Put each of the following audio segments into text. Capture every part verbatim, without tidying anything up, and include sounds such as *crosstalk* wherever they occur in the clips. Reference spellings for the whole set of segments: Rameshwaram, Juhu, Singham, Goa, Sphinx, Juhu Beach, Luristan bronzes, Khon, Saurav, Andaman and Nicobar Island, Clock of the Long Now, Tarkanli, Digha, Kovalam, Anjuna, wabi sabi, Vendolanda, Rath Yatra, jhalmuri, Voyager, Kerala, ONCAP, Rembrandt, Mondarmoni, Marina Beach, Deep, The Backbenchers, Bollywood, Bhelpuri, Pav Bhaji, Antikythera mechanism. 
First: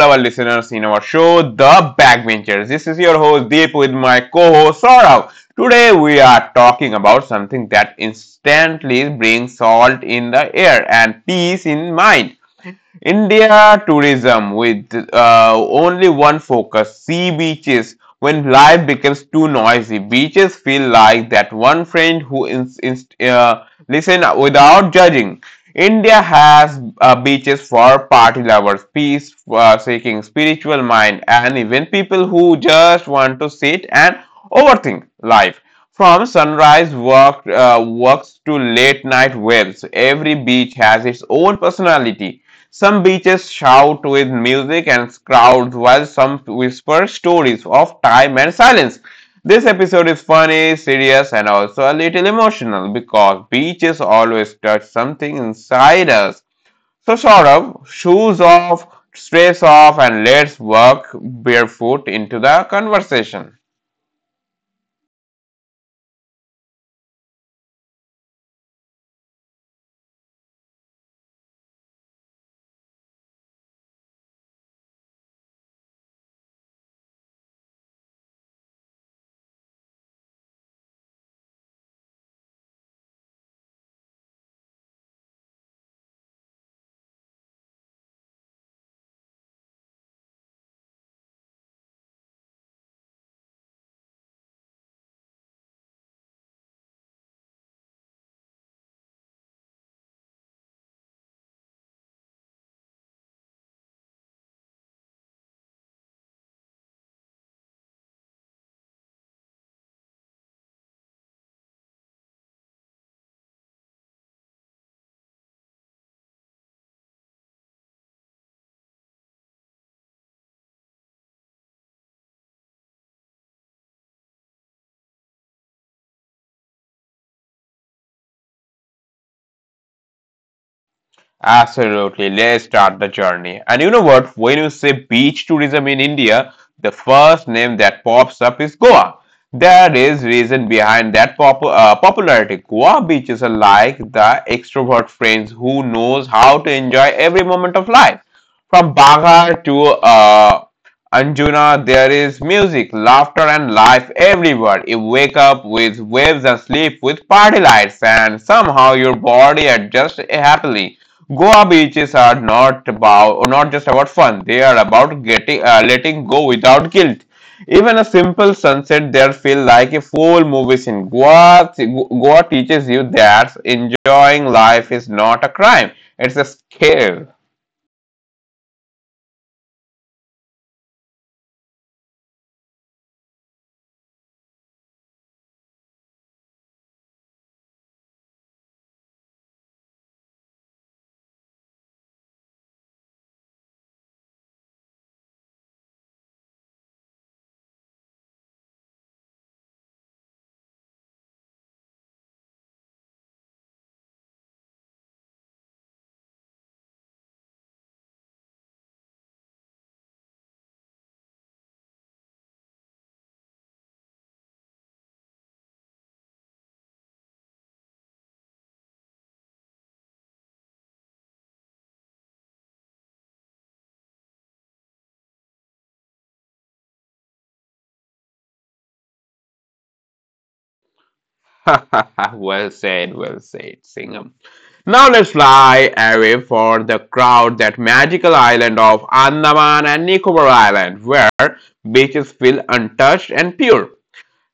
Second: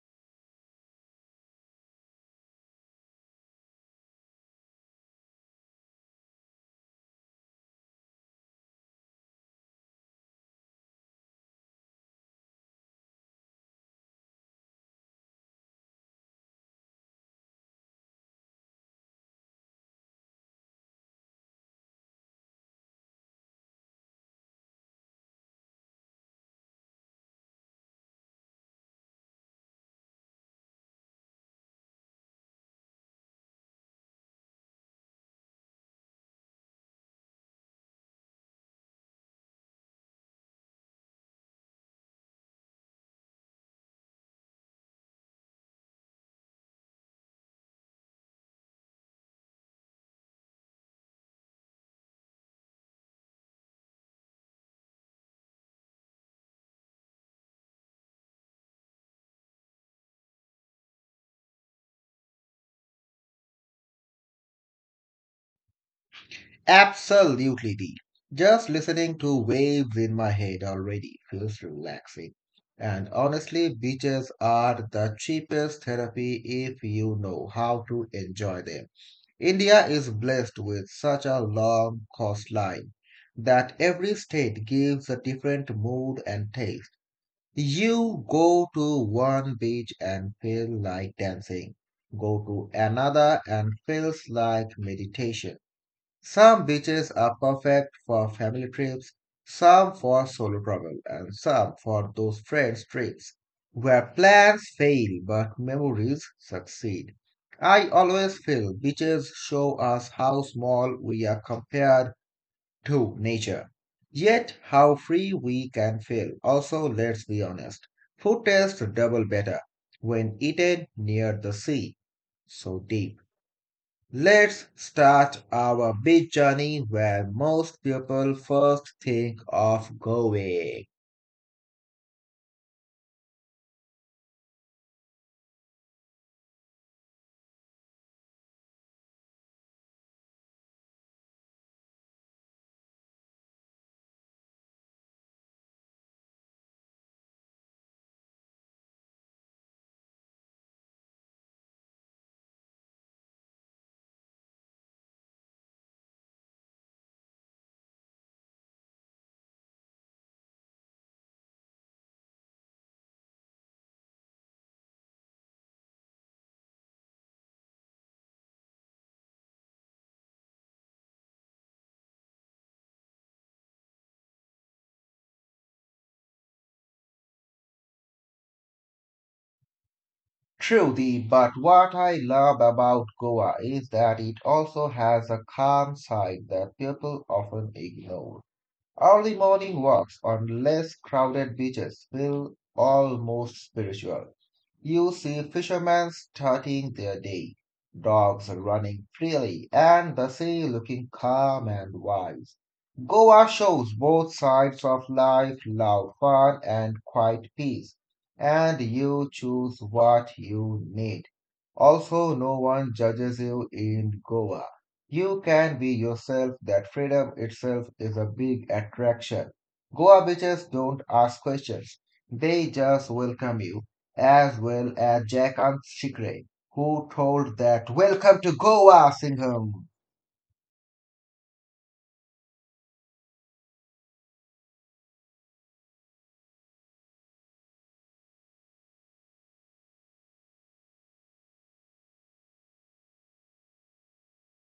our listeners in our show, The Backbenchers. This is your host Deep with my co-host Saurav. Today we are talking about something that instantly brings salt in the air and peace in mind. India tourism with uh, only one focus sea beaches. When life becomes too noisy, beaches feel like that one friend who ins- inst- uh, listen without judging. India has uh, beaches for party lovers, peace uh, seeking, spiritual mind, and even people who just want to sit and overthink life. From sunrise work, uh, works to late night waves, every beach has its own personality. Some beaches shout with music and crowds, while some whisper stories of time and silence. This episode is funny, serious, and also a little emotional because beaches always touch something inside us. So, Saurabh, shoes off, stress off, and let's walk barefoot into the conversation. Absolutely deep. Just listening to waves in my head already feels relaxing. And honestly, beaches are the cheapest therapy if you know how to enjoy them. India is blessed with such a long coastline that every state gives a different mood and taste. You go to one beach and feel like dancing, go to another and feels like meditation. Some beaches are perfect for family trips, some for solo travel, and some for those friends trips where plans fail but memories succeed. I always feel beaches show us how small we are compared to nature, yet how free we can feel. Also, let's be honest, food tastes double better when eaten near the sea, so deep. Let's start our big journey where most people first think of going. Absolutely. Let's start the journey. And you know what? When you say beach tourism in India, the first name that pops up is Goa. There is reason behind that pop- uh, popularity. Goa beaches are like the extrovert friends who knows how to enjoy every moment of life. From Bagar to uh, Anjuna, there is music, laughter, and life everywhere. You wake up with waves and sleep with party lights, and somehow your body adjusts happily. Goa beaches are not about not just about fun. They are about getting uh, letting go without guilt. Even a simple sunset there feel like a full movie scene. Goa Goa teaches you that enjoying life is not a crime. It's a skill. Truly, but what I love about Goa is that it also has a calm side that people often ignore. Early morning walks on less crowded beaches feel almost spiritual. You see fishermen starting their day, dogs running freely, and the sea looking calm and wise. Goa shows both sides of life, loud fun and quiet peace, and you choose what you need. Also, no one judges you in Goa. You can be yourself, that freedom itself is a big attraction. Goa beaches don't ask questions, they just welcome you, as well as Jack and Shikre, who told that welcome to Goa, Singham. *laughs* Well said, well said, Singham. Now let's fly away for the crowd that magical island of Andaman and Nicobar Island, where beaches feel untouched and pure.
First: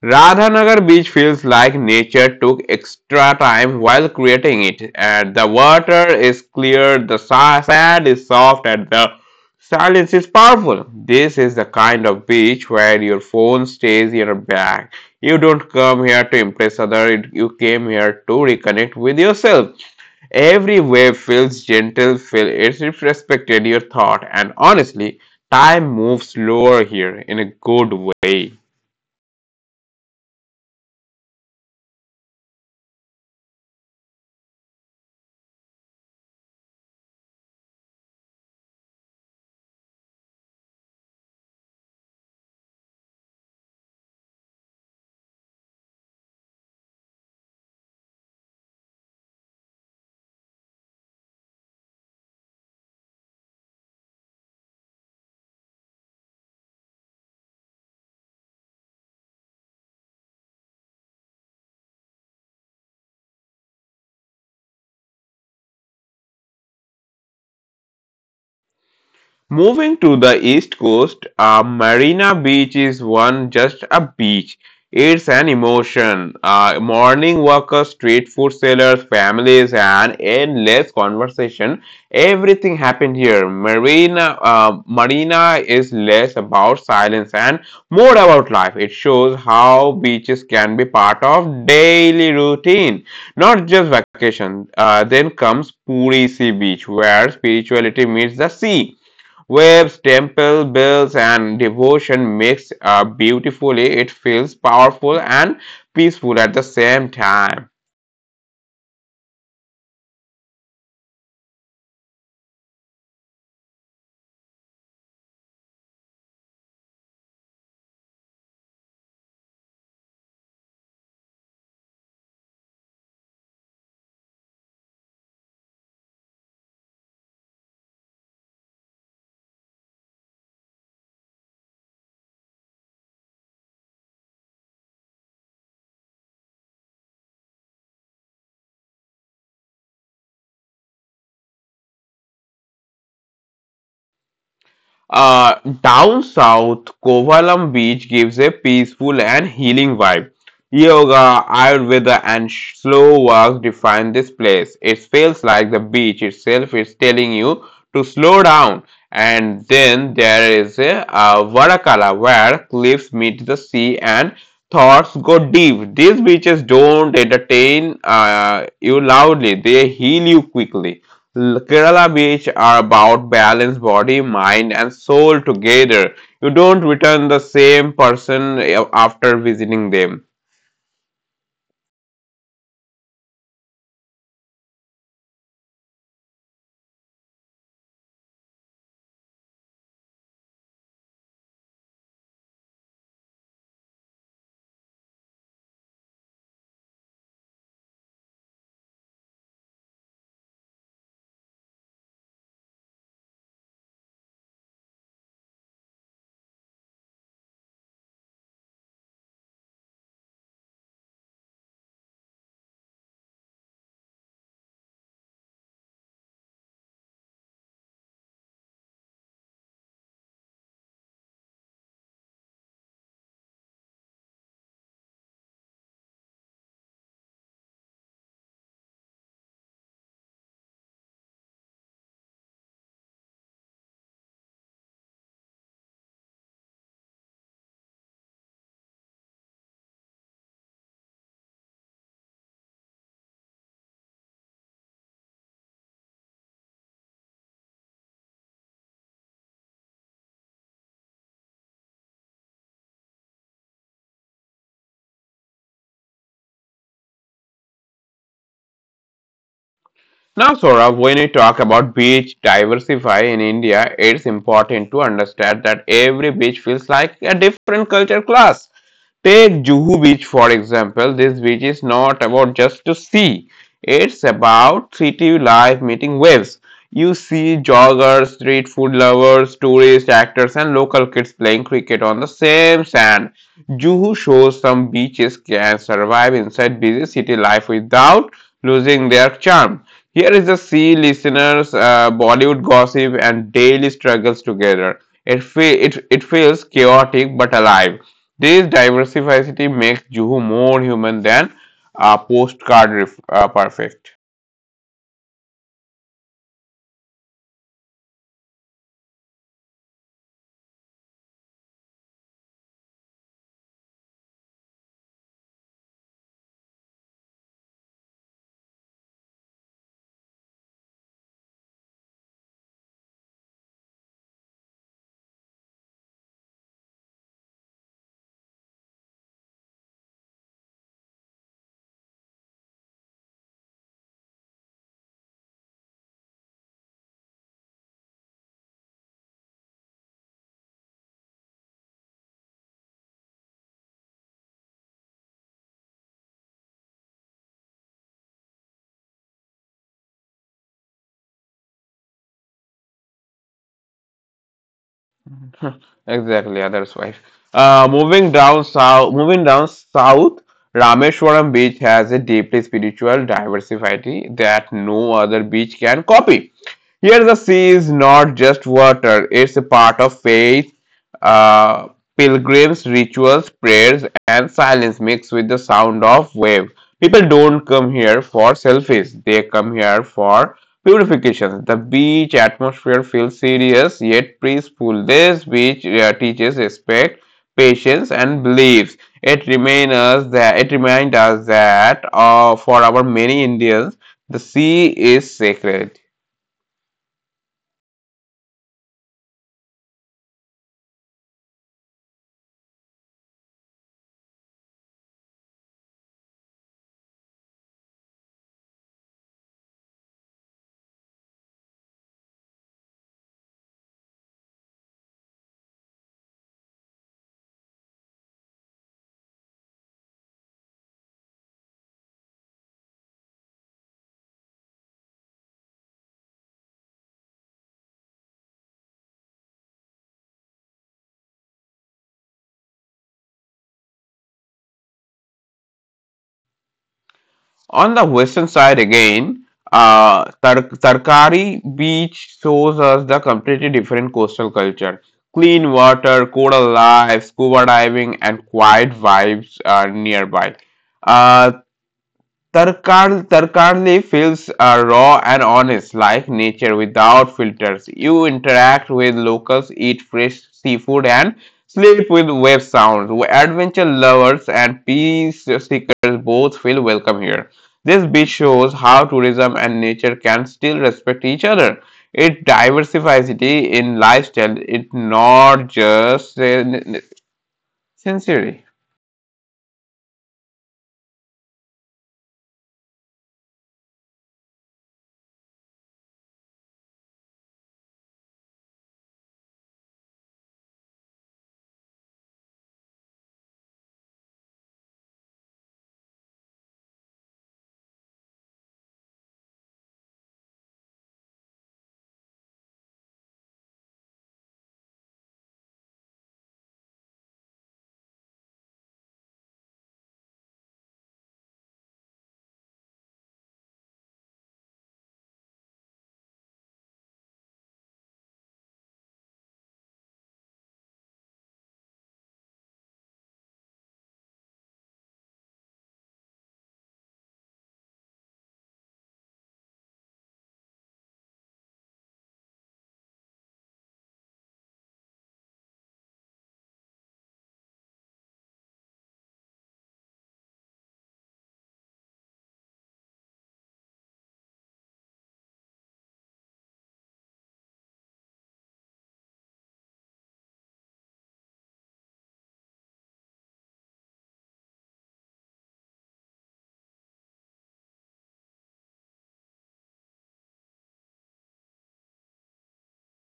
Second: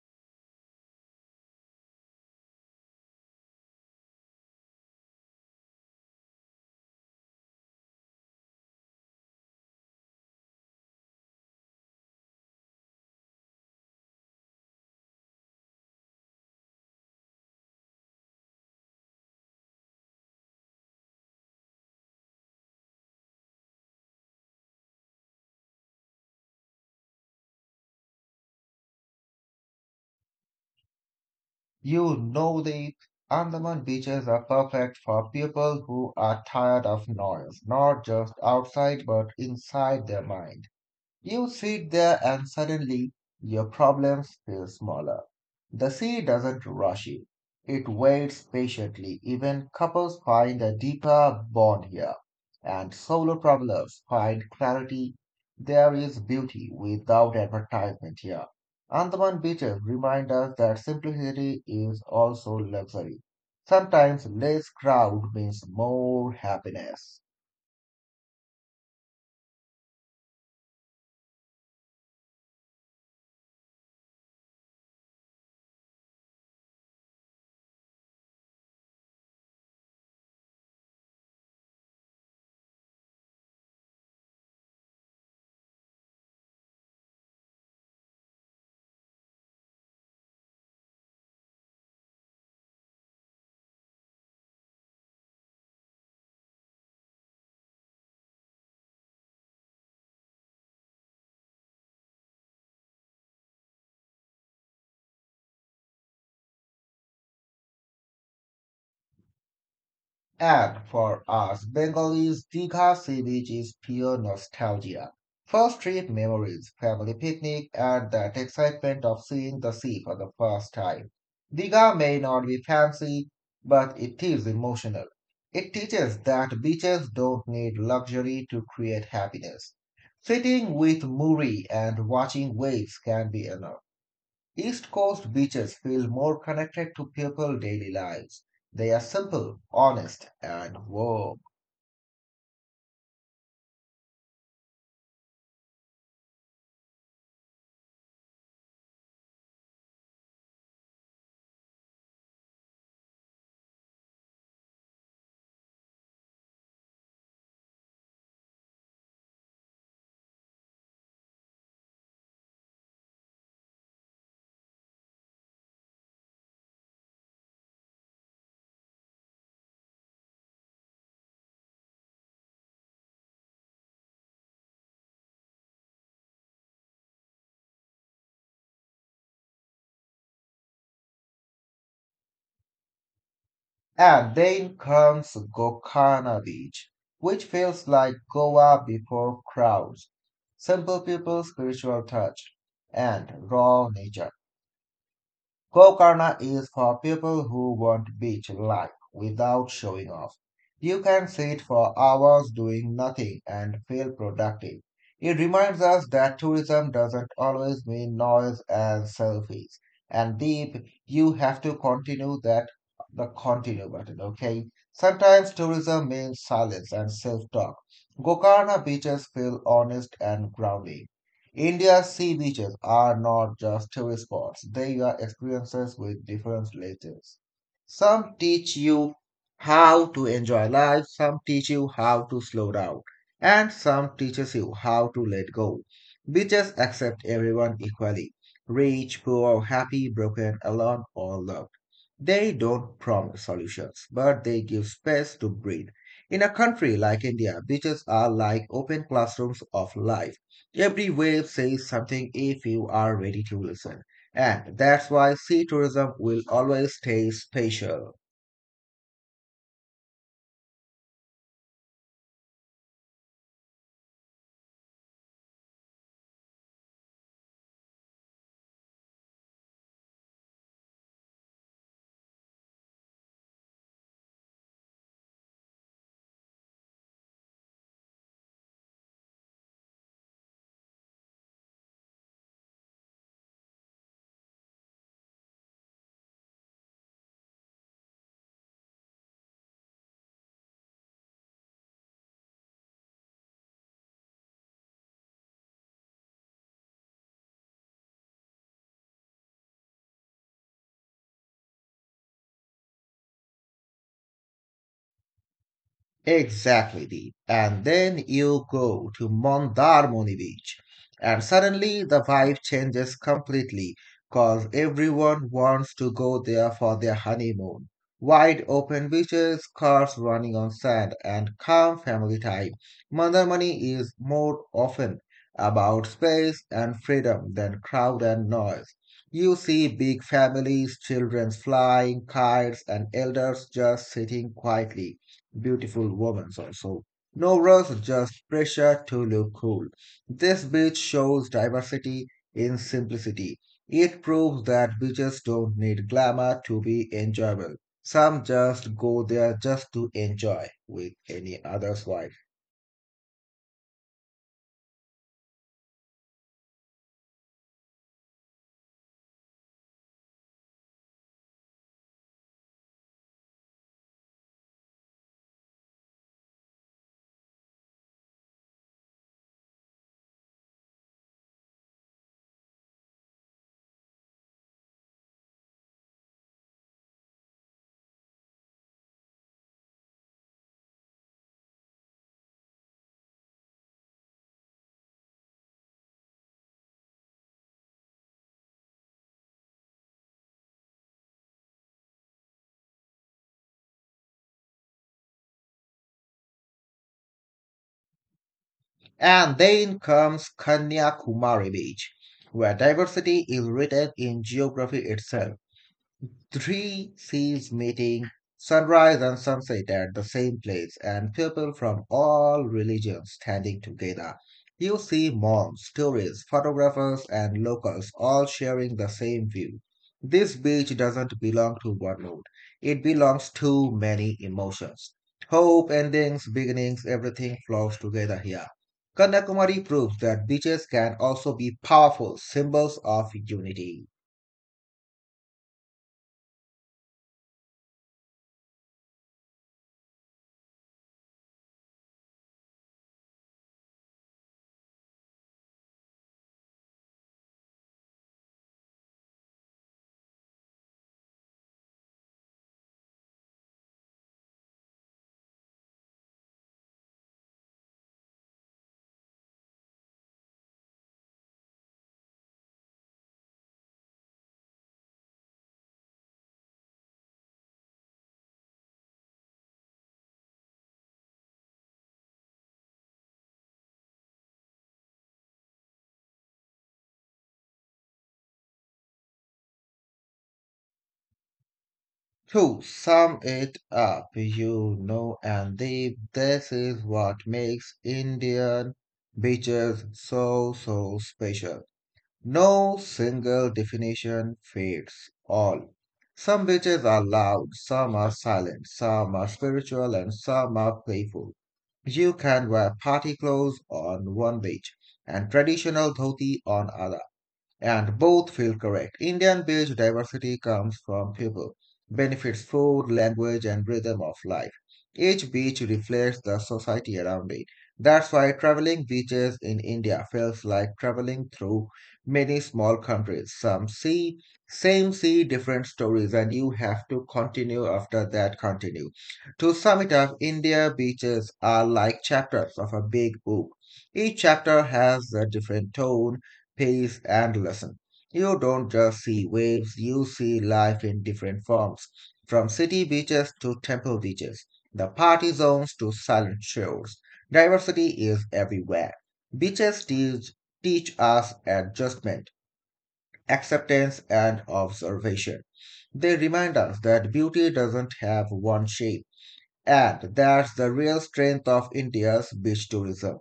Radhanagar beach feels like nature took extra time while creating it, and the water is clear, the sa- sand is soft, and the silence is powerful. This is the kind of beach where your phone stays in your bag. You don't come here to impress others, you came here to reconnect with yourself. Every wave feels gentle, feel it respected your thought, and honestly, time moves slower here in a good way. You know the Andaman beaches are perfect for people who are tired of noise, not just outside but inside their mind. You sit there and suddenly your problems feel smaller. The sea doesn't rush you. It waits patiently. Even couples find a deeper bond here, and solo travelers find clarity. There is beauty without advertisement here. Andaman beaches remind us that simplicity is also luxury. Sometimes less crowd means more happiness. Moving to the east coast, a Marina Beach is one just a beach. It's an emotion. Uh, morning workers, street food sellers, families, and endless conversation. Everything happened here. Marina, uh, Marina is less about silence and more about life. It shows how beaches can be part of daily routine, not just vacation. Uh, then comes Puri Sea Beach, where spirituality meets the sea. Waves, temple bells, and devotion mix up beautifully. It feels powerful and peaceful at the same time. And for us Bengalis, Dীঘা Sea Beach is pure nostalgia. First trip memories, family picnic, and that excitement of seeing the sea for the first time. Dīঘa may not be fancy, but it is emotional. It teaches that beaches don't need luxury to create happiness. Sitting with Muri and watching waves can be enough. East Coast beaches feel more connected to people's daily lives. They are simple, honest, and warm. Uh, down south, Kovalam Beach gives a peaceful and healing vibe. Yoga, Ayurveda, and slow walks define this place. It feels like the beach itself is telling you to slow down. And then there is a uh, Varakala where cliffs meet the sea and thoughts go deep. These beaches don't entertain uh, you loudly, they heal you quickly. Kerala beach are about balance body, mind, and soul together. You don't return the same person eh, after visiting them. And then comes Gokana Beach, which feels like Goa before crowds. Simple people, spiritual touch, and raw nature. Gokarna is for people who want beach life without showing off. You can sit for hours doing nothing and feel productive. It reminds us that tourism doesn't always mean noise and selfies. And deep, you have to continue that the continue button, okay? Sometimes tourism means silence and self-talk. Gokarna beaches feel honest and grounding. India's sea beaches are not just tourist spots, they are experiences with different layers. Some teach you how to enjoy life, some teach you how to slow down, and some teaches you how to let go. Beaches accept everyone equally, rich, poor, happy, broken, alone, or loved. They don't promise solutions, but they give space to breathe. In a country like India, beaches are like open classrooms of life. Every wave says something if you are ready to listen. And that's why sea tourism will always stay special. Now, Saurabh, when we talk about beach diversify in India, it's important to understand that every beach feels like a different culture class. Take Juhu Beach for example. This beach is not about just to see. It's about city life meeting waves. You see joggers, street food lovers, tourists, actors, and local kids playing cricket on the same sand. Juhu shows some beaches can survive inside busy city life without losing their charm. Here is the sea listeners, uh, Bollywood gossip and daily struggles together. It, fe- it, it feels chaotic but alive. This diversity makes Juhu more human than a postcard ref- uh, perfect. Exactly, Deep. And then you go to Mondarmoni Beach, and suddenly the vibe changes completely because everyone wants to go there for their honeymoon. Wide open beaches, cars running on sand, and calm family time. Mondarmani is more often about space and freedom than crowd and noise. You see big families, children flying kites, and elders just sitting quietly, beautiful wovens also. No rush, just pressure to look cool. This beach shows diversity in simplicity. It proves that beaches don't need glamour to be enjoyable. Some just go there just to enjoy with any other's wife. Exactly, other's wife. Right. Uh, moving down south, moving down south, Rameshwaram beach has a deeply spiritual diversity that no other beach can copy. Here, the sea is not just water; it's a part of faith, uh, pilgrims, rituals, prayers, and silence mixed with the sound of wave. People don't come here for selfies; they come here for purification. The beach atmosphere feels serious, yet peaceful. This beach uh, teaches respect, patience, and beliefs. It reminds us that it reminds us that uh, for our many Indians, the sea is sacred. And then comes Kanyakumari Beach, where diversity is written in geography itself. Three seas meeting, sunrise and sunset at the same place, and people from all religions standing together. You see monks, tourists, photographers, and locals all sharing the same view. This beach doesn't belong to one mood, it belongs to many emotions. Hope, endings, beginnings, everything flows together here. Kanyakumari proves that beaches can also be powerful symbols of unity. On the western side again, uh, Tar- Tarkari Beach shows us the completely different coastal culture. Clean water, coral life, scuba diving, and quiet vibes are nearby. Uh, Tarkan, Tarkanli feels uh, raw and honest, like nature without filters. You interact with locals, eat fresh seafood, and sleep with wave sounds. Adventure lovers and peace seekers both feel welcome here. This beach shows how tourism and nature can still respect each other. It diversifies it in lifestyle. It's not just uh, sincerely. To sum it up, you know, and deep, this is what makes Indian beaches so, so special. No single definition fits all. Some beaches are loud, some are silent, some are spiritual, and some are playful. You can wear party clothes on one beach and traditional dhoti on other and both feel correct. Indian beach diversity comes from people, benefits food, language, and rhythm of life. Each beach reflects the society around it. That's why traveling beaches in India feels like traveling through many small countries. Some see, same see different stories, and you have to continue after that continue. To sum it up, India beaches are like chapters of a big book. Each chapter has a different tone, pace, and lesson. You don't just see waves, you see life in different forms, from city beaches to temple beaches, the party zones to silent shores. Diversity is everywhere. Beaches teach, teach us adjustment, acceptance, and observation. They remind us that beauty doesn't have one shape, and that's the real strength of India's beach tourism.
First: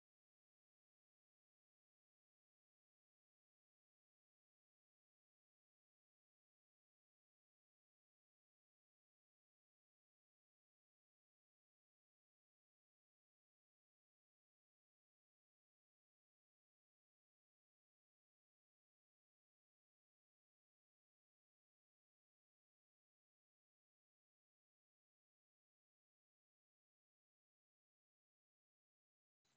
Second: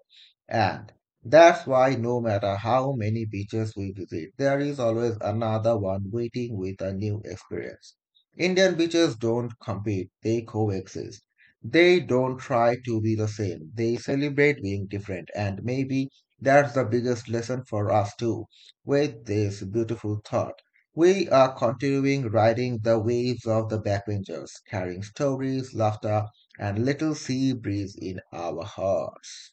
And that's why, no matter how many beaches we visit, there is always another one waiting with a new experience. Indian beaches don't compete, they coexist. They don't try to be the same, they celebrate being different. And maybe that's the biggest lesson for us too. With this beautiful thought, we are continuing riding the waves of the backbenchers, carrying stories, laughter, and little sea breeze in our hearts.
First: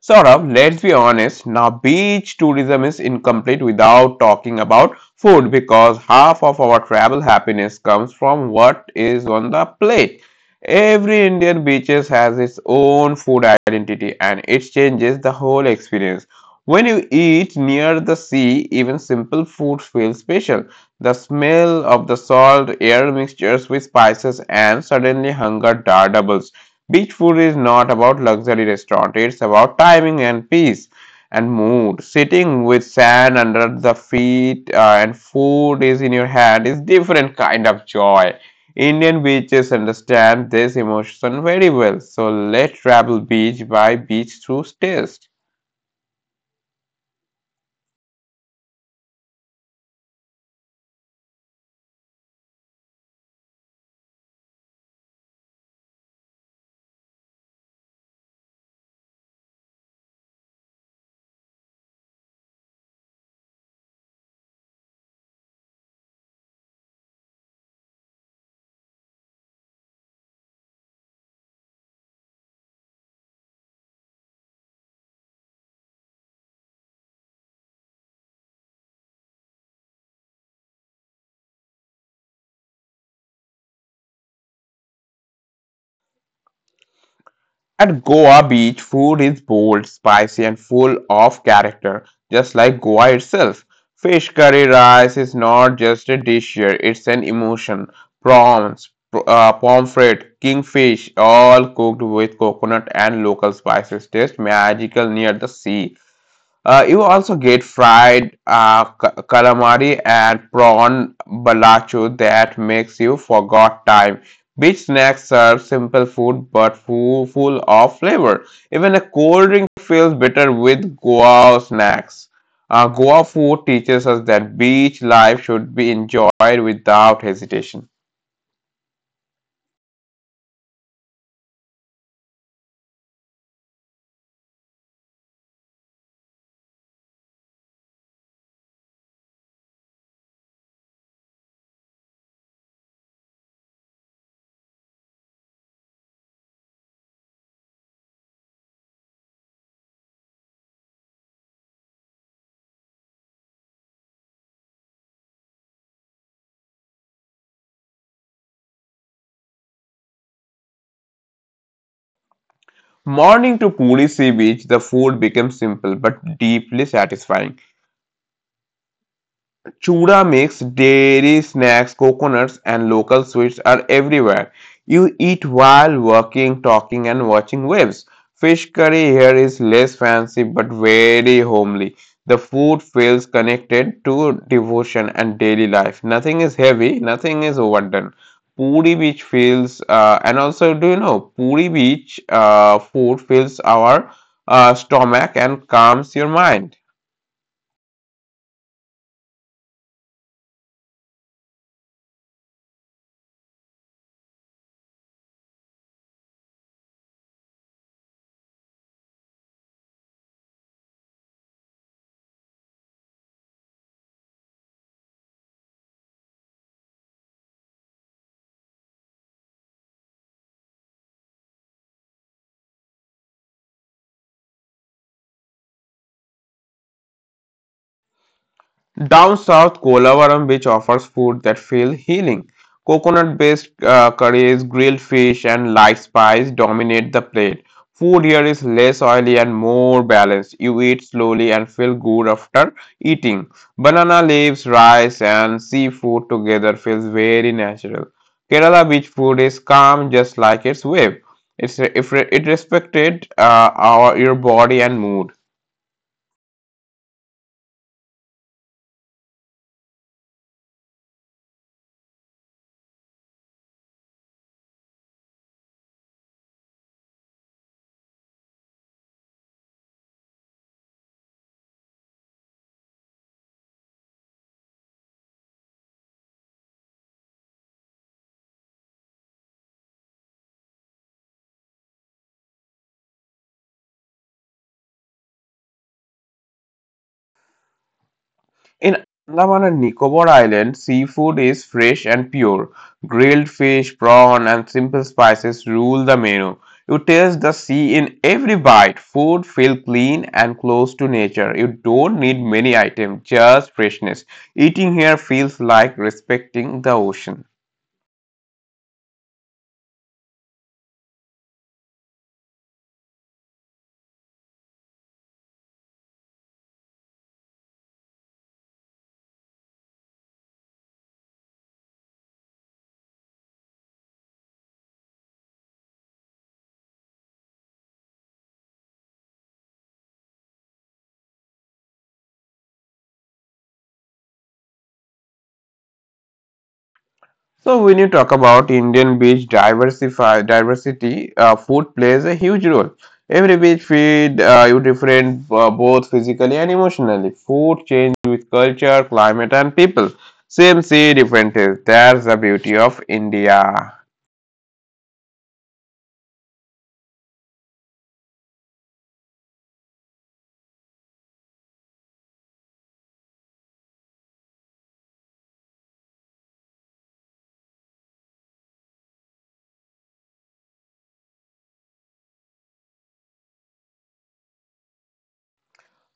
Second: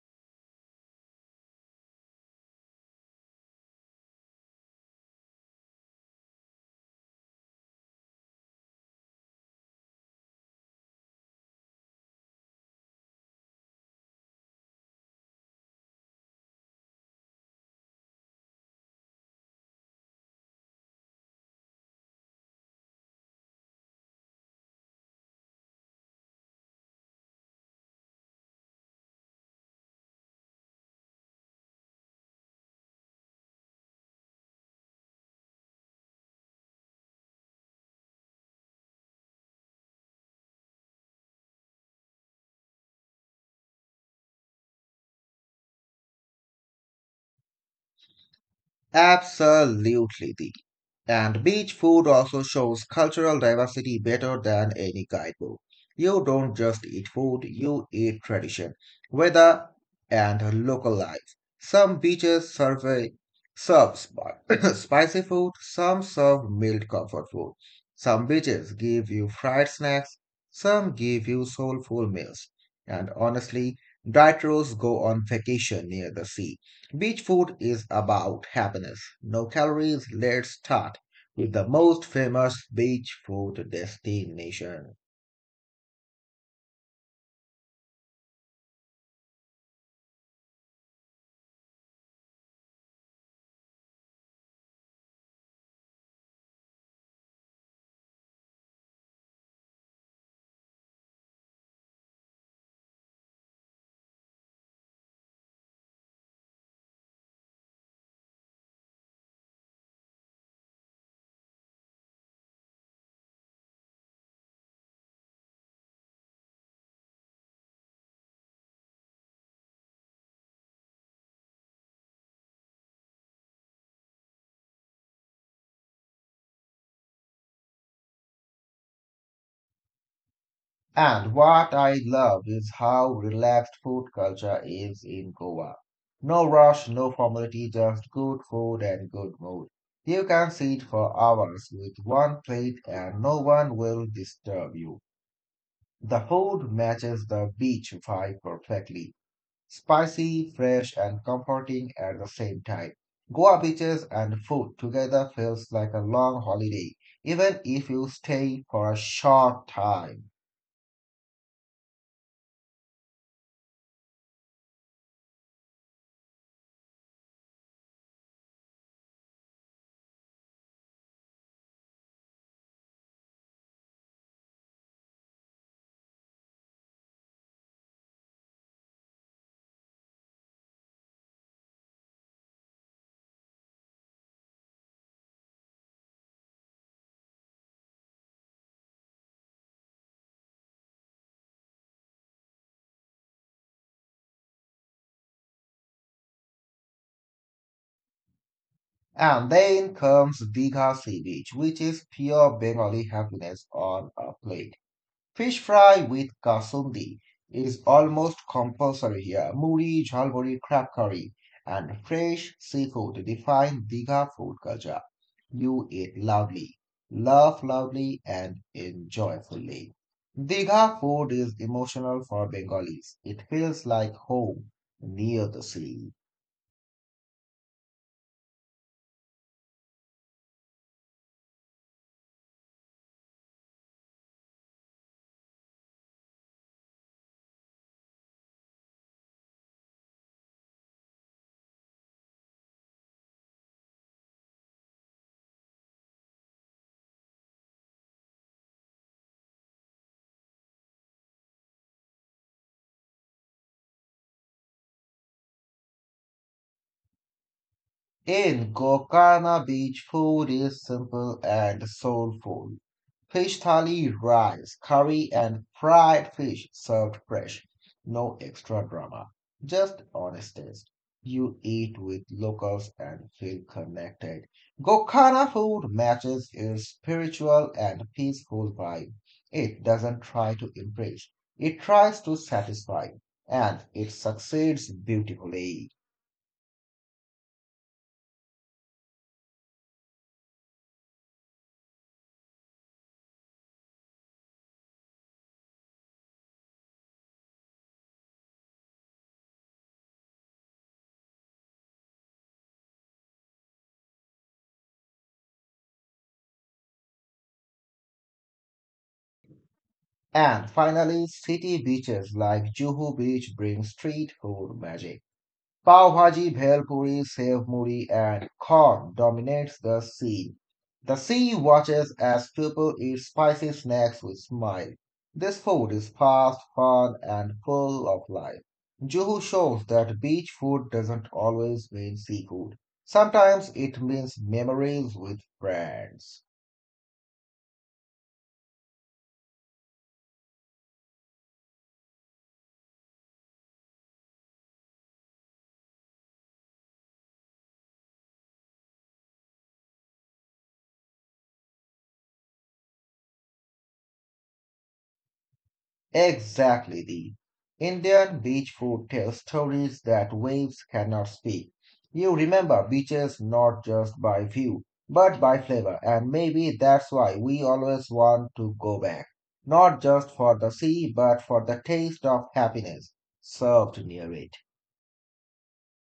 Saurabh, let's be honest. Now, beach tourism is incomplete without talking about food because half of our travel happiness comes from what is on the plate. Every Indian beaches has its own food identity and it changes the whole experience. When you eat near the sea, even simple food feels special. The smell of the salt air mixtures with spices and suddenly hunger doubles. Beach food is not about luxury restaurant, it's about timing and peace and mood. Sitting with sand under the feet uh, and food is in your hand is different kind of joy. Indian beaches understand this emotion very well. So let travel beach by beach through taste. Absolutely. And beach food also shows cultural diversity better than any guidebook. You don't just eat food, you eat tradition, weather, and local life. Some beaches survey, serve spi- *coughs* *clears throat* spicy food, some serve mild comfort food. Some beaches give you fried snacks, some give you soulful meals. And honestly, dieters go on vacation near the sea. Beach food is about happiness. No calories, let's start is the most famous beach food destination. At Goa Beach, food is bold, spicy, and full of character, just like Goa itself. Fish curry rice is not just a dish here, it's an emotion. Prawns, pr- uh, pomfret, kingfish, all cooked with coconut and local spices, taste magical near the sea. Uh, you also get fried uh, ca- calamari and prawn balachu that makes you forgot time. Beach snacks serve simple food but full, full of flavor. Even a cold drink feels better with Goa snacks. Uh, Goa food teaches us that beach life should be enjoyed without hesitation. And what I love is how relaxed food culture is in Goa. No rush, no formality, just good food and good mood. You can sit for hours with one plate and no one will disturb you. The food matches the beach vibe perfectly. Spicy, fresh, and comforting at the same time. Goa beaches and food together feels like a long holiday, even if you stay for a short time. Morning to Puri Sea Beach, the food becomes simple but deeply satisfying. Chura mix, dairy snacks, coconuts, and local sweets are everywhere. You eat while working, talking, and watching waves. Fish curry here is less fancy but very homely. The food feels connected to devotion and daily life. Nothing is heavy, nothing is overdone. Puri beach feels, uh, and also, Do you know, Puri beach uh, food fills our uh, stomach and calms your mind. And then comes Digha Sea Beach, which is pure Bengali happiness on a plate. Fish fry with kasundi is almost compulsory here. Muri, jhalmuri, crab curry, and fresh seafood define Diga food culture. You eat loudly, laugh loudly, and enjoy fully. Diga food is emotional for Bengalis. It feels like home near the sea. Down south, Kolavaram beach offers food that feel healing. Coconut-based uh, curries, grilled fish, and light spice dominate the plate. Food here is less oily and more balanced. You eat slowly and feel good after eating. Banana leaves, rice, and seafood together feels very natural. Kerala beach food is calm, just like its wave. It's, it respected uh, our, your body and mood. In Gokana, beach food is simple and soulful. Fish thali, rice, curry, and fried fish served fresh. No extra drama, just honest taste. You eat with locals and feel connected. Gokana food matches its spiritual and peaceful vibe. It doesn't try to impress, it tries to satisfy, and it succeeds beautifully. In Andaman and Nicobar Island, seafood is fresh and pure. Grilled fish, prawn, and simple spices rule the menu. You taste the sea in every bite. Food feel clean and close to nature. You don't need many items, just freshness. Eating here feels like respecting the ocean. And finally, city beaches like Juhu Beach bring street food magic. Pav Bhaji, Bhelpuri, Sev Muri, and Khon dominates the scene. The sea watches as people eat spicy snacks with smile. This food is fast, fun, and full of life. Juhu shows that beach food doesn't always mean seafood. Sometimes it means memories with friends. So when you talk about Indian beach diversify diversity, uh, food plays a huge role. Every beach feed uh, you different uh, both physically and emotionally. Food change with culture, climate, and people. Same sea, different taste. That's the beauty of India. Exactly. The Indian beach food tells stories that waves cannot speak. You remember beaches not just by view, but by flavor, and maybe that's why we always want to go back. Not just for the sea, but for the taste of happiness served near it.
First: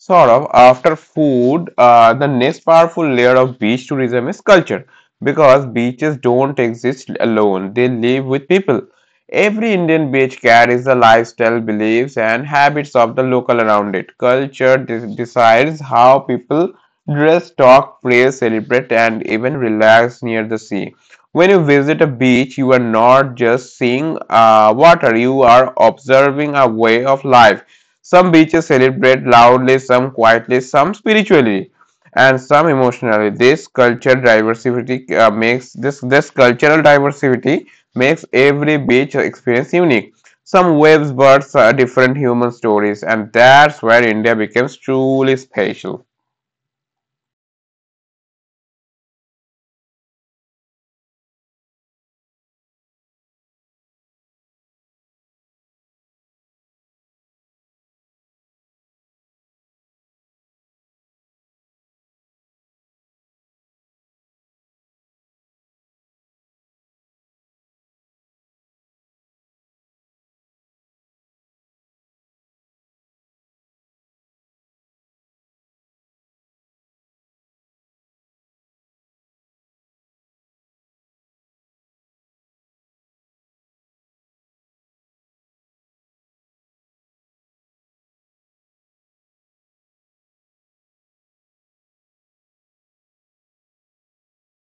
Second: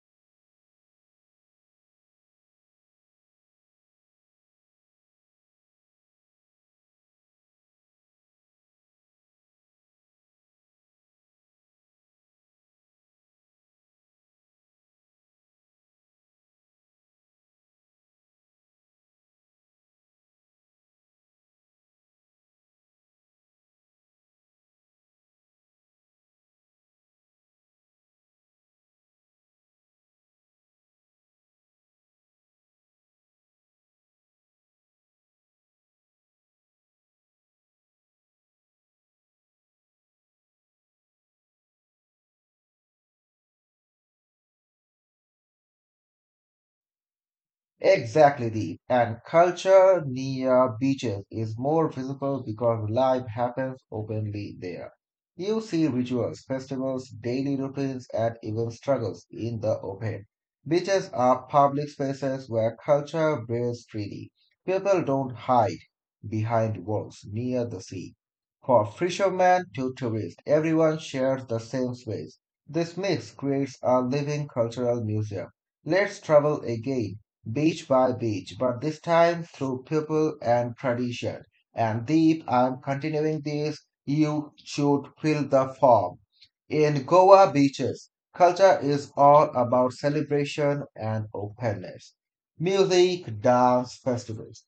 Saurabh, after food, uh, the next powerful layer of beach tourism is culture because beaches don't exist alone, they live with people. Every Indian beach carries the lifestyle, beliefs, and habits of the local around it. Culture de- decides how people dress, talk, pray, celebrate, and even relax near the sea. When you visit a beach, you are not just seeing uh, water, you are observing a way of life. Some beaches celebrate loudly, some quietly, some spiritually, and some emotionally. This cultural diversity uh, makes this this cultural diversity makes every beach experience unique. Some waves, birds, uh, different human stories, and that's where India becomes truly special. Exactly, the And culture near beaches is more visible because life happens openly there. You see rituals, festivals, daily routines, and even struggles in the open. Beaches are public spaces where culture breathes freely. People don't hide behind walls near the sea. For fishermen to tourists, everyone shares the same space. This mix creates a living cultural museum. Let's travel again beach by beach, but this time through people and tradition. And Deep, I'm continuing this. You should fill the form. In Goa beaches, culture is all about celebration and openness. Music, dance, festivals,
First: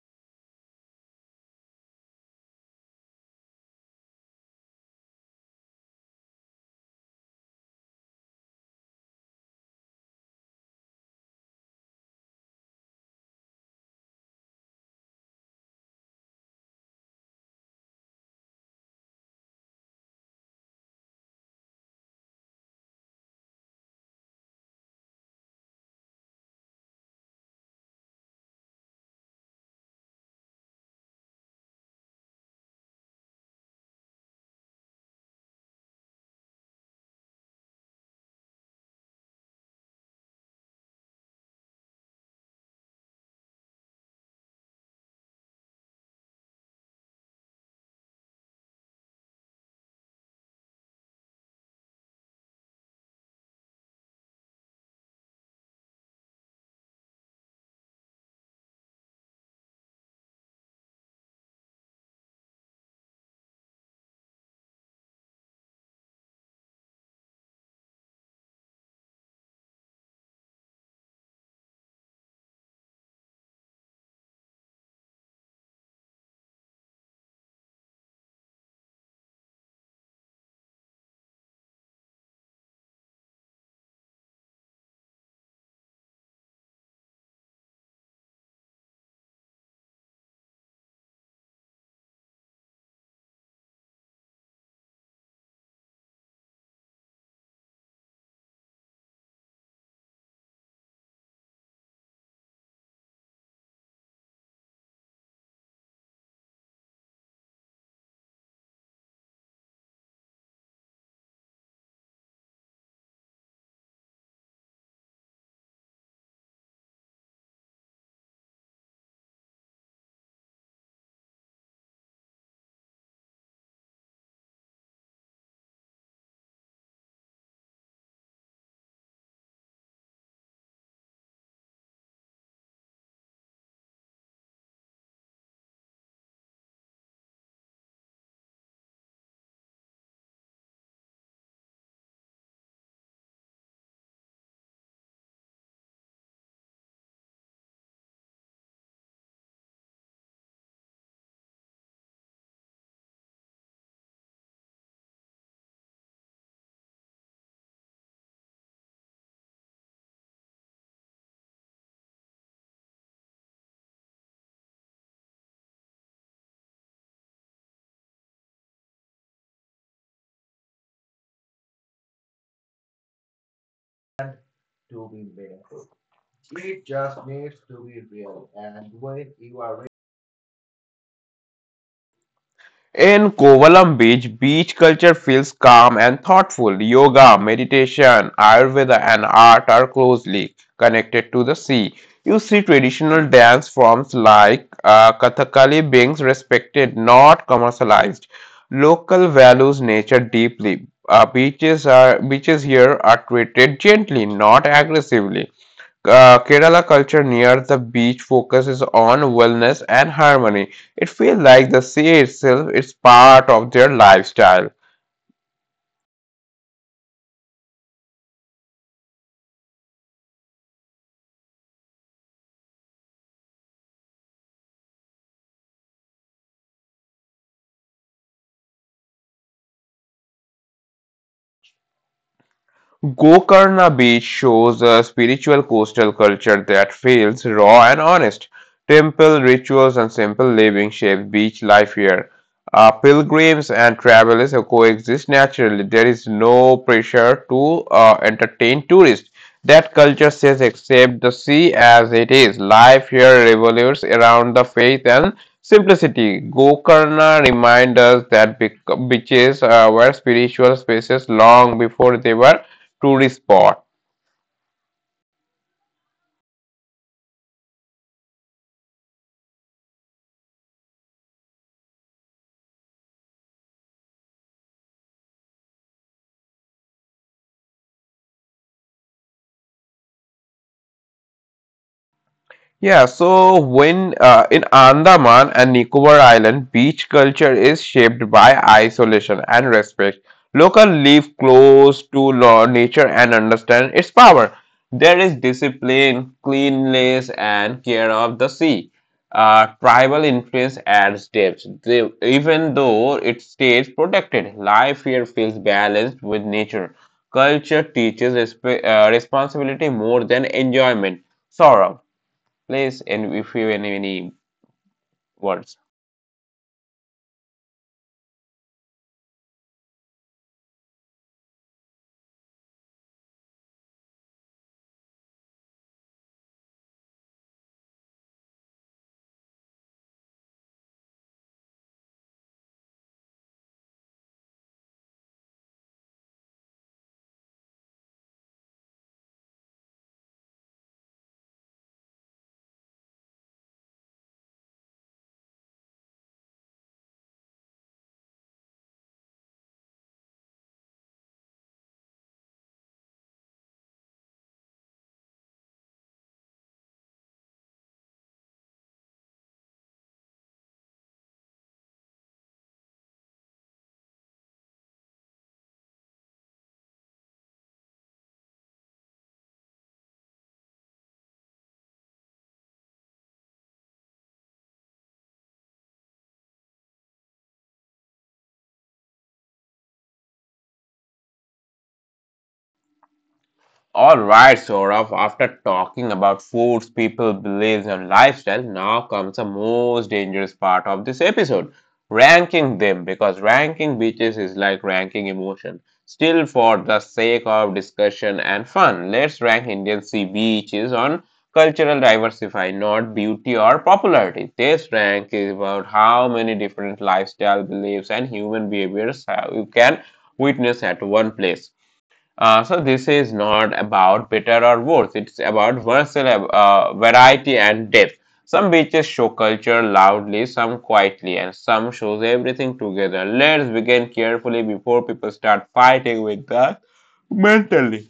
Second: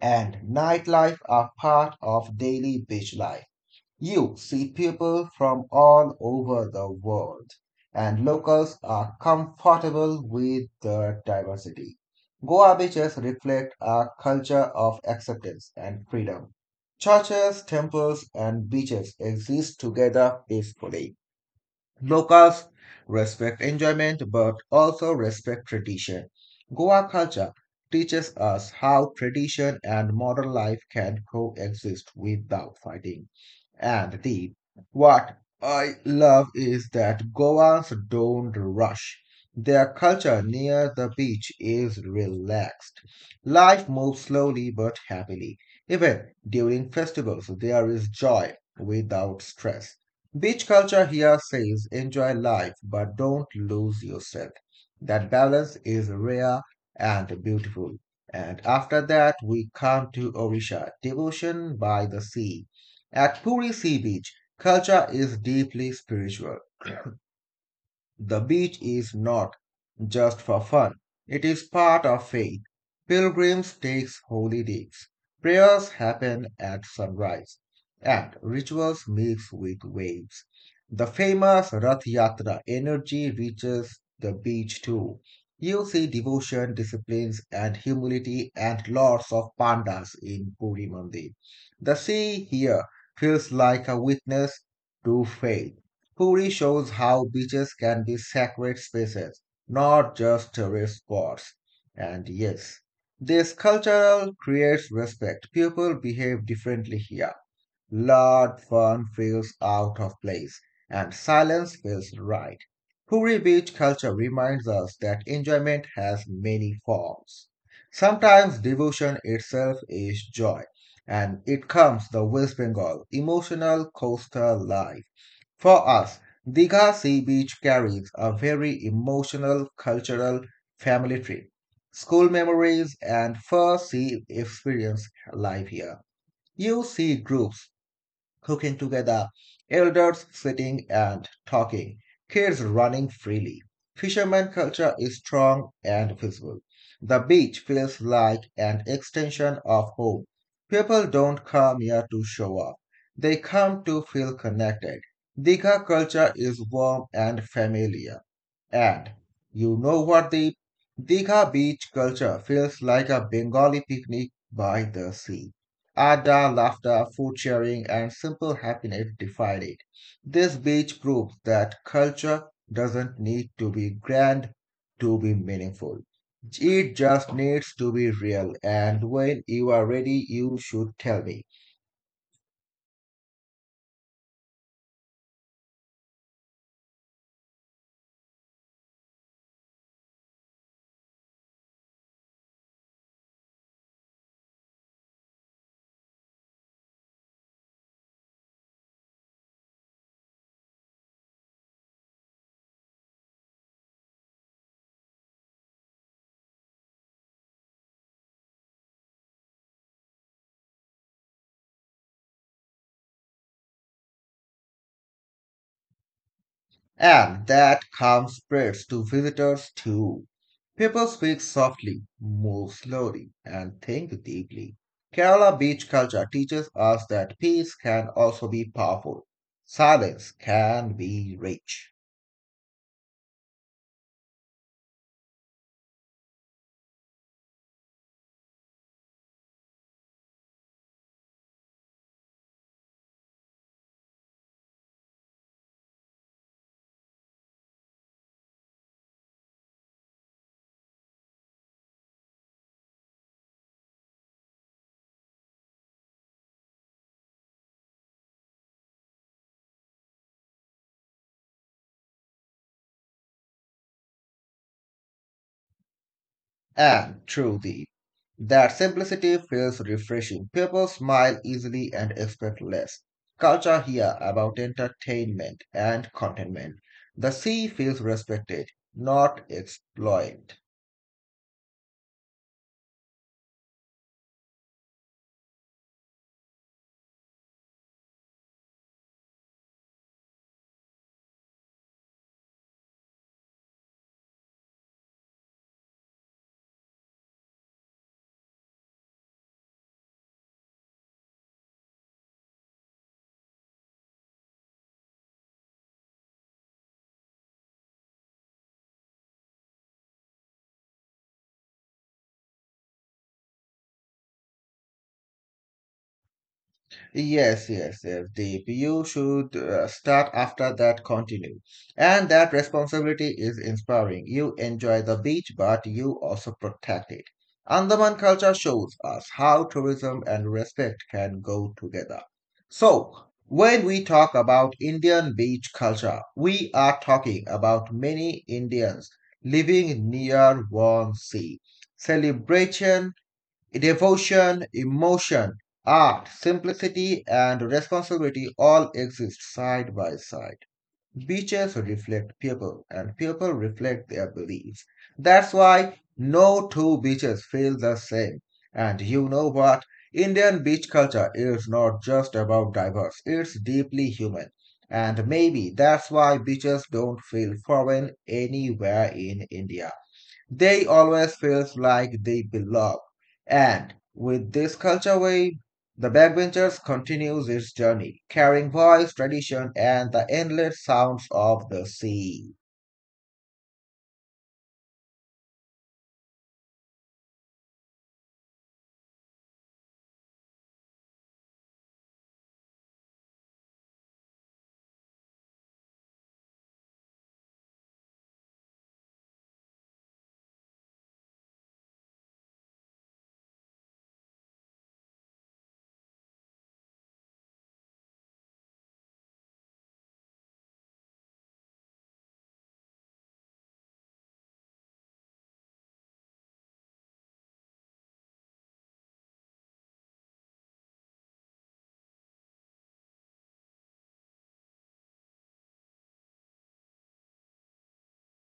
and nightlife are part of daily beach life. You see people from all over the world, and locals are comfortable with the diversity. Goa beaches reflect a culture of acceptance and freedom. Churches, temples, and beaches exist together peacefully. Locals respect enjoyment but also respect tradition. Goa culture teaches us how tradition and modern life can coexist without fighting. And the what I love is that Goans don't rush. Their culture near the beach is relaxed. Life moves slowly but happily. Even during festivals, there is joy without stress. Beach culture here says enjoy life but don't lose yourself. That balance is rare and beautiful. And after that, we come to Orisha, devotion by the sea. At Puri Sea Beach, culture is deeply spiritual. The beach is not just for fun. It is part of faith. Pilgrims take holy days. Prayers happen at sunrise, and rituals mix with waves. The famous Rath Yatra energy reaches the beach too. You see devotion, disciplines, and humility, and lots of pandas in Puri Mandir. The sea here feels like a witness to faith. Puri shows how beaches can be sacred spaces, not just tourist spots. And yes, this cultural creates respect. People behave differently here. Loud fun feels out of place, and silence feels right. Puri Beach culture reminds us that enjoyment has many forms. Sometimes devotion itself is joy, and it comes the West Bengal emotional coastal life. For us, Diga Sea Beach carries a very emotional, cultural family trip. School memories and first sea experience live here. You see groups cooking together, elders sitting and talking, kids running freely. Fisherman culture is strong and visible. The beach feels like an extension of home. People don't come here to show off. They come to feel connected. Diga culture is warm and familiar. And you know what, the Digha beach culture feels like a Bengali picnic by the sea. Ada, laughter, food sharing, and simple happiness define it. This beach proves that culture doesn't need to be grand to be meaningful. It just needs to be real, and when you are ready, you should tell me. In Kovalam Beach, beach culture feels calm and thoughtful. Yoga, meditation, Ayurveda, and art are closely connected to the sea. You see traditional dance forms like uh, Kathakali being respected, not commercialized. Local values nature deeply. Uh, beaches are beaches here are treated gently, not aggressively. Uh, Kerala culture near the beach focuses on wellness and harmony. It feels like the sea itself is part of their lifestyle. And that calm spreads to visitors too. People speak softly, move slowly, and think deeply. Kerala beach culture teaches us that peace can also be powerful, silence can be rich, Gokarna Beach shows a spiritual coastal culture that feels raw and honest. Temple rituals and simple living shape beach life here. Uh, pilgrims and travelers coexist naturally. There is no pressure to uh, entertain tourists. That culture says accept the sea as it is. Life here revolves around the faith and simplicity. Gokarna reminds us that bec- beaches uh, were spiritual spaces long before they were tourist spot. and true. That simplicity feels refreshing. People smile easily and expect less. Culture here about entertainment and contentment. The sea feels respected, not exploited. Yeah, so when uh, in Andaman and Nicobar Island, beach culture is shaped by isolation and respect. Local live close to law, nature and understand its power. There is discipline, cleanliness, and care of the sea. Uh, tribal influence adds depth. They, even though it stays protected, life here feels balanced with nature. Culture teaches resp- uh, responsibility more than enjoyment. Sorrow place and if you have any, words. Yes, yes, yes, Deep. You should uh, start after that, continue. And that responsibility is inspiring. You enjoy the beach, but you also protect it. Andaman culture shows us how tourism and respect can go together. So, when we talk about Indian beach culture, we are talking about many Indians living near one sea. Celebration, devotion, emotion, art, simplicity, and responsibility all exist side by side. Beaches reflect people, and people reflect their beliefs. That's why no two beaches feel the same. And you know what? Indian beach culture is not just about diverse, it's deeply human. And maybe that's why beaches don't feel foreign anywhere in India. They always feels like they belong. And with this culture wave, the backbenchers continues its journey, carrying voice, tradition, and the endless sounds of the sea. All right, Saurabh, after talking about foods, people, beliefs, and lifestyle, now comes the most dangerous part of this episode ranking them. Because ranking beaches is like ranking emotion. Still, for the sake of discussion and fun, let's rank Indian sea beaches on cultural diversify, not beauty or popularity. This rank is about how many different lifestyle beliefs and human behaviors uh, you can witness at one place. Uh, so this is not about better or worse. It's about versatile uh, variety and depth. Some beaches show culture loudly, some quietly, and some shows everything together. Let's begin carefully before people start fighting with that mentally.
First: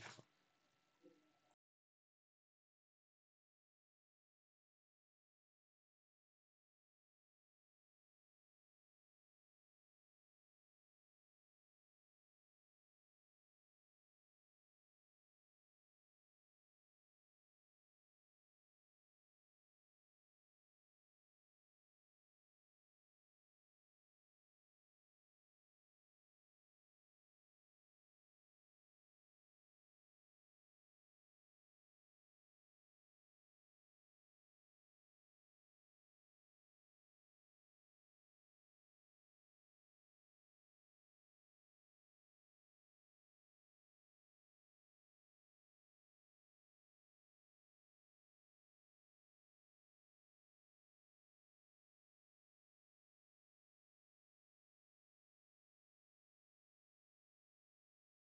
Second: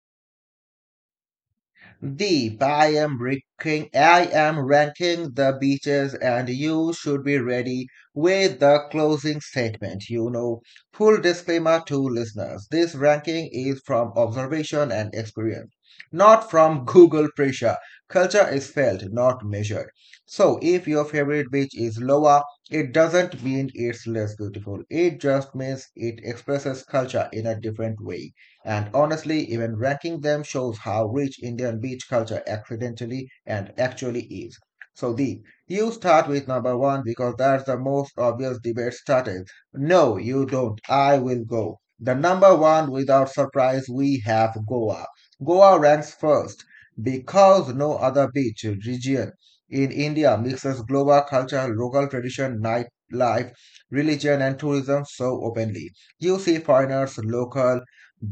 Deep, I am ranking, I am ranking the beaches, and you should be ready with the closing statement. You know, full disclaimer to listeners: this ranking is from observation and experience, not from *laughs* Google pressure. Culture is felt, not measured. So, if your favorite beach is lower, it doesn't mean it's less beautiful. It just means it expresses culture in a different way. And honestly, even ranking them shows how rich Indian beach culture accidentally and actually is. So Deep, you start with number one because that's the most obvious debate started. No, you don't. I will go. The number one, without surprise, we have Goa. Goa ranks first because no other beach region in India mixes global culture, local tradition, nightlife, religion, and tourism so openly. You see foreigners, local,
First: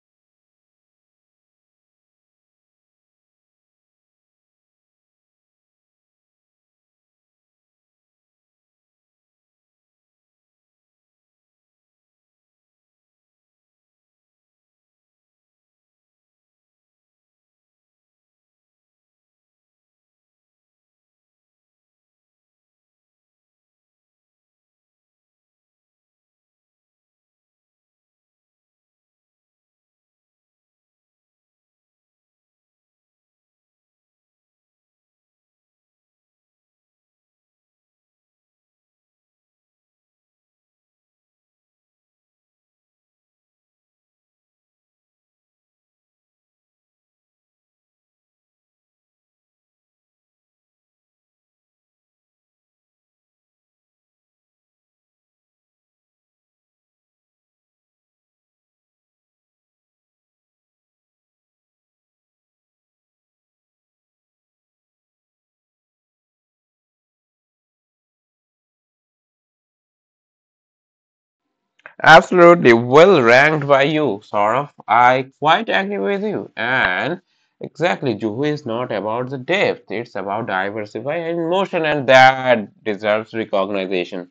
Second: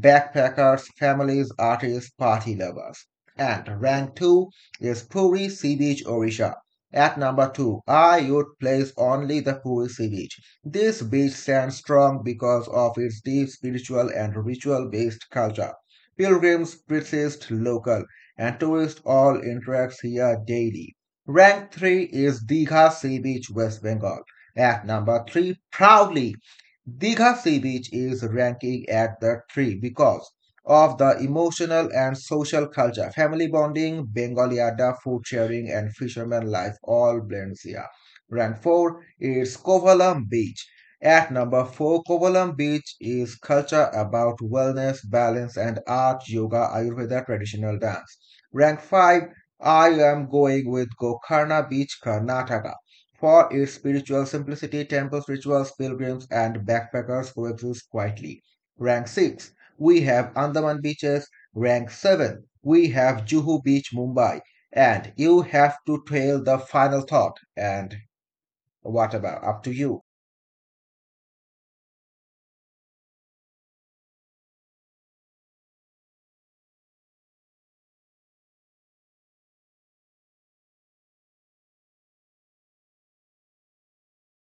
backpackers, families, artists, party lovers. And rank two is Puri Sea Beach, Orisha. At number two, I would place only the Puri Sea Beach. This beach stands strong because of its deep spiritual and ritual based culture. Pilgrims, priests, local, and tourists all interact here daily. Rank three is Digha Sea Beach, West Bengal. At number three, proudly Digha Sea Beach is ranking at the three because of the emotional and social culture, family bonding, Bengali Adda, food sharing, and fisherman life all blends here. Rank four is Kovalam Beach. At number four, Kovalam Beach is culture about wellness, balance, and art, yoga, Ayurveda, traditional dance. Rank five, I am going with Gokarna Beach, Karnataka. For its spiritual simplicity, temples, rituals, pilgrims, and backpackers coexist quietly. Rank six. We have Andaman beaches. Rank seven. We have Juhu Beach, Mumbai. And you have to trail the final thought. And what about? Up to you. Absolutely well ranked by you, Saurabh. I quite agree with you. And exactly, Juhu is not about the depth. It's about diversify and motion, and that deserves recognition.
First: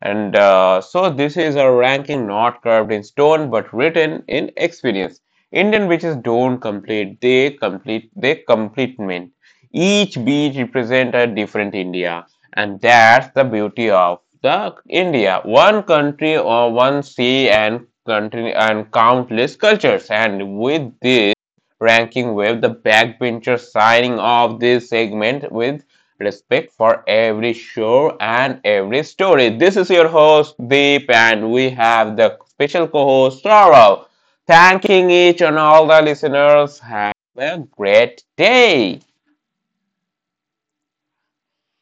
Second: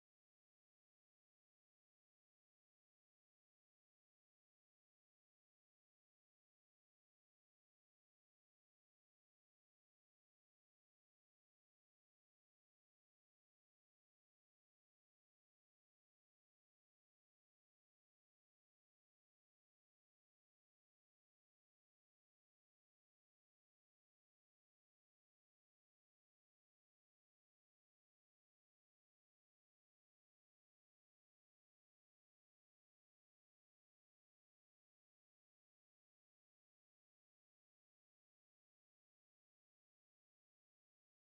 And uh, so this is a ranking not carved in stone but written in experience. Indian beaches don't complete, they complete, they complement. Each beach represents a different India. And that's the beauty of the India. One country or one sea and country and countless cultures. And with this ranking wave, the backbenchers signing off this segment with respect for every show and every story. This is your host, Deep, and we have the special co host, Saurav. Thanking each and all the listeners. Have a great day.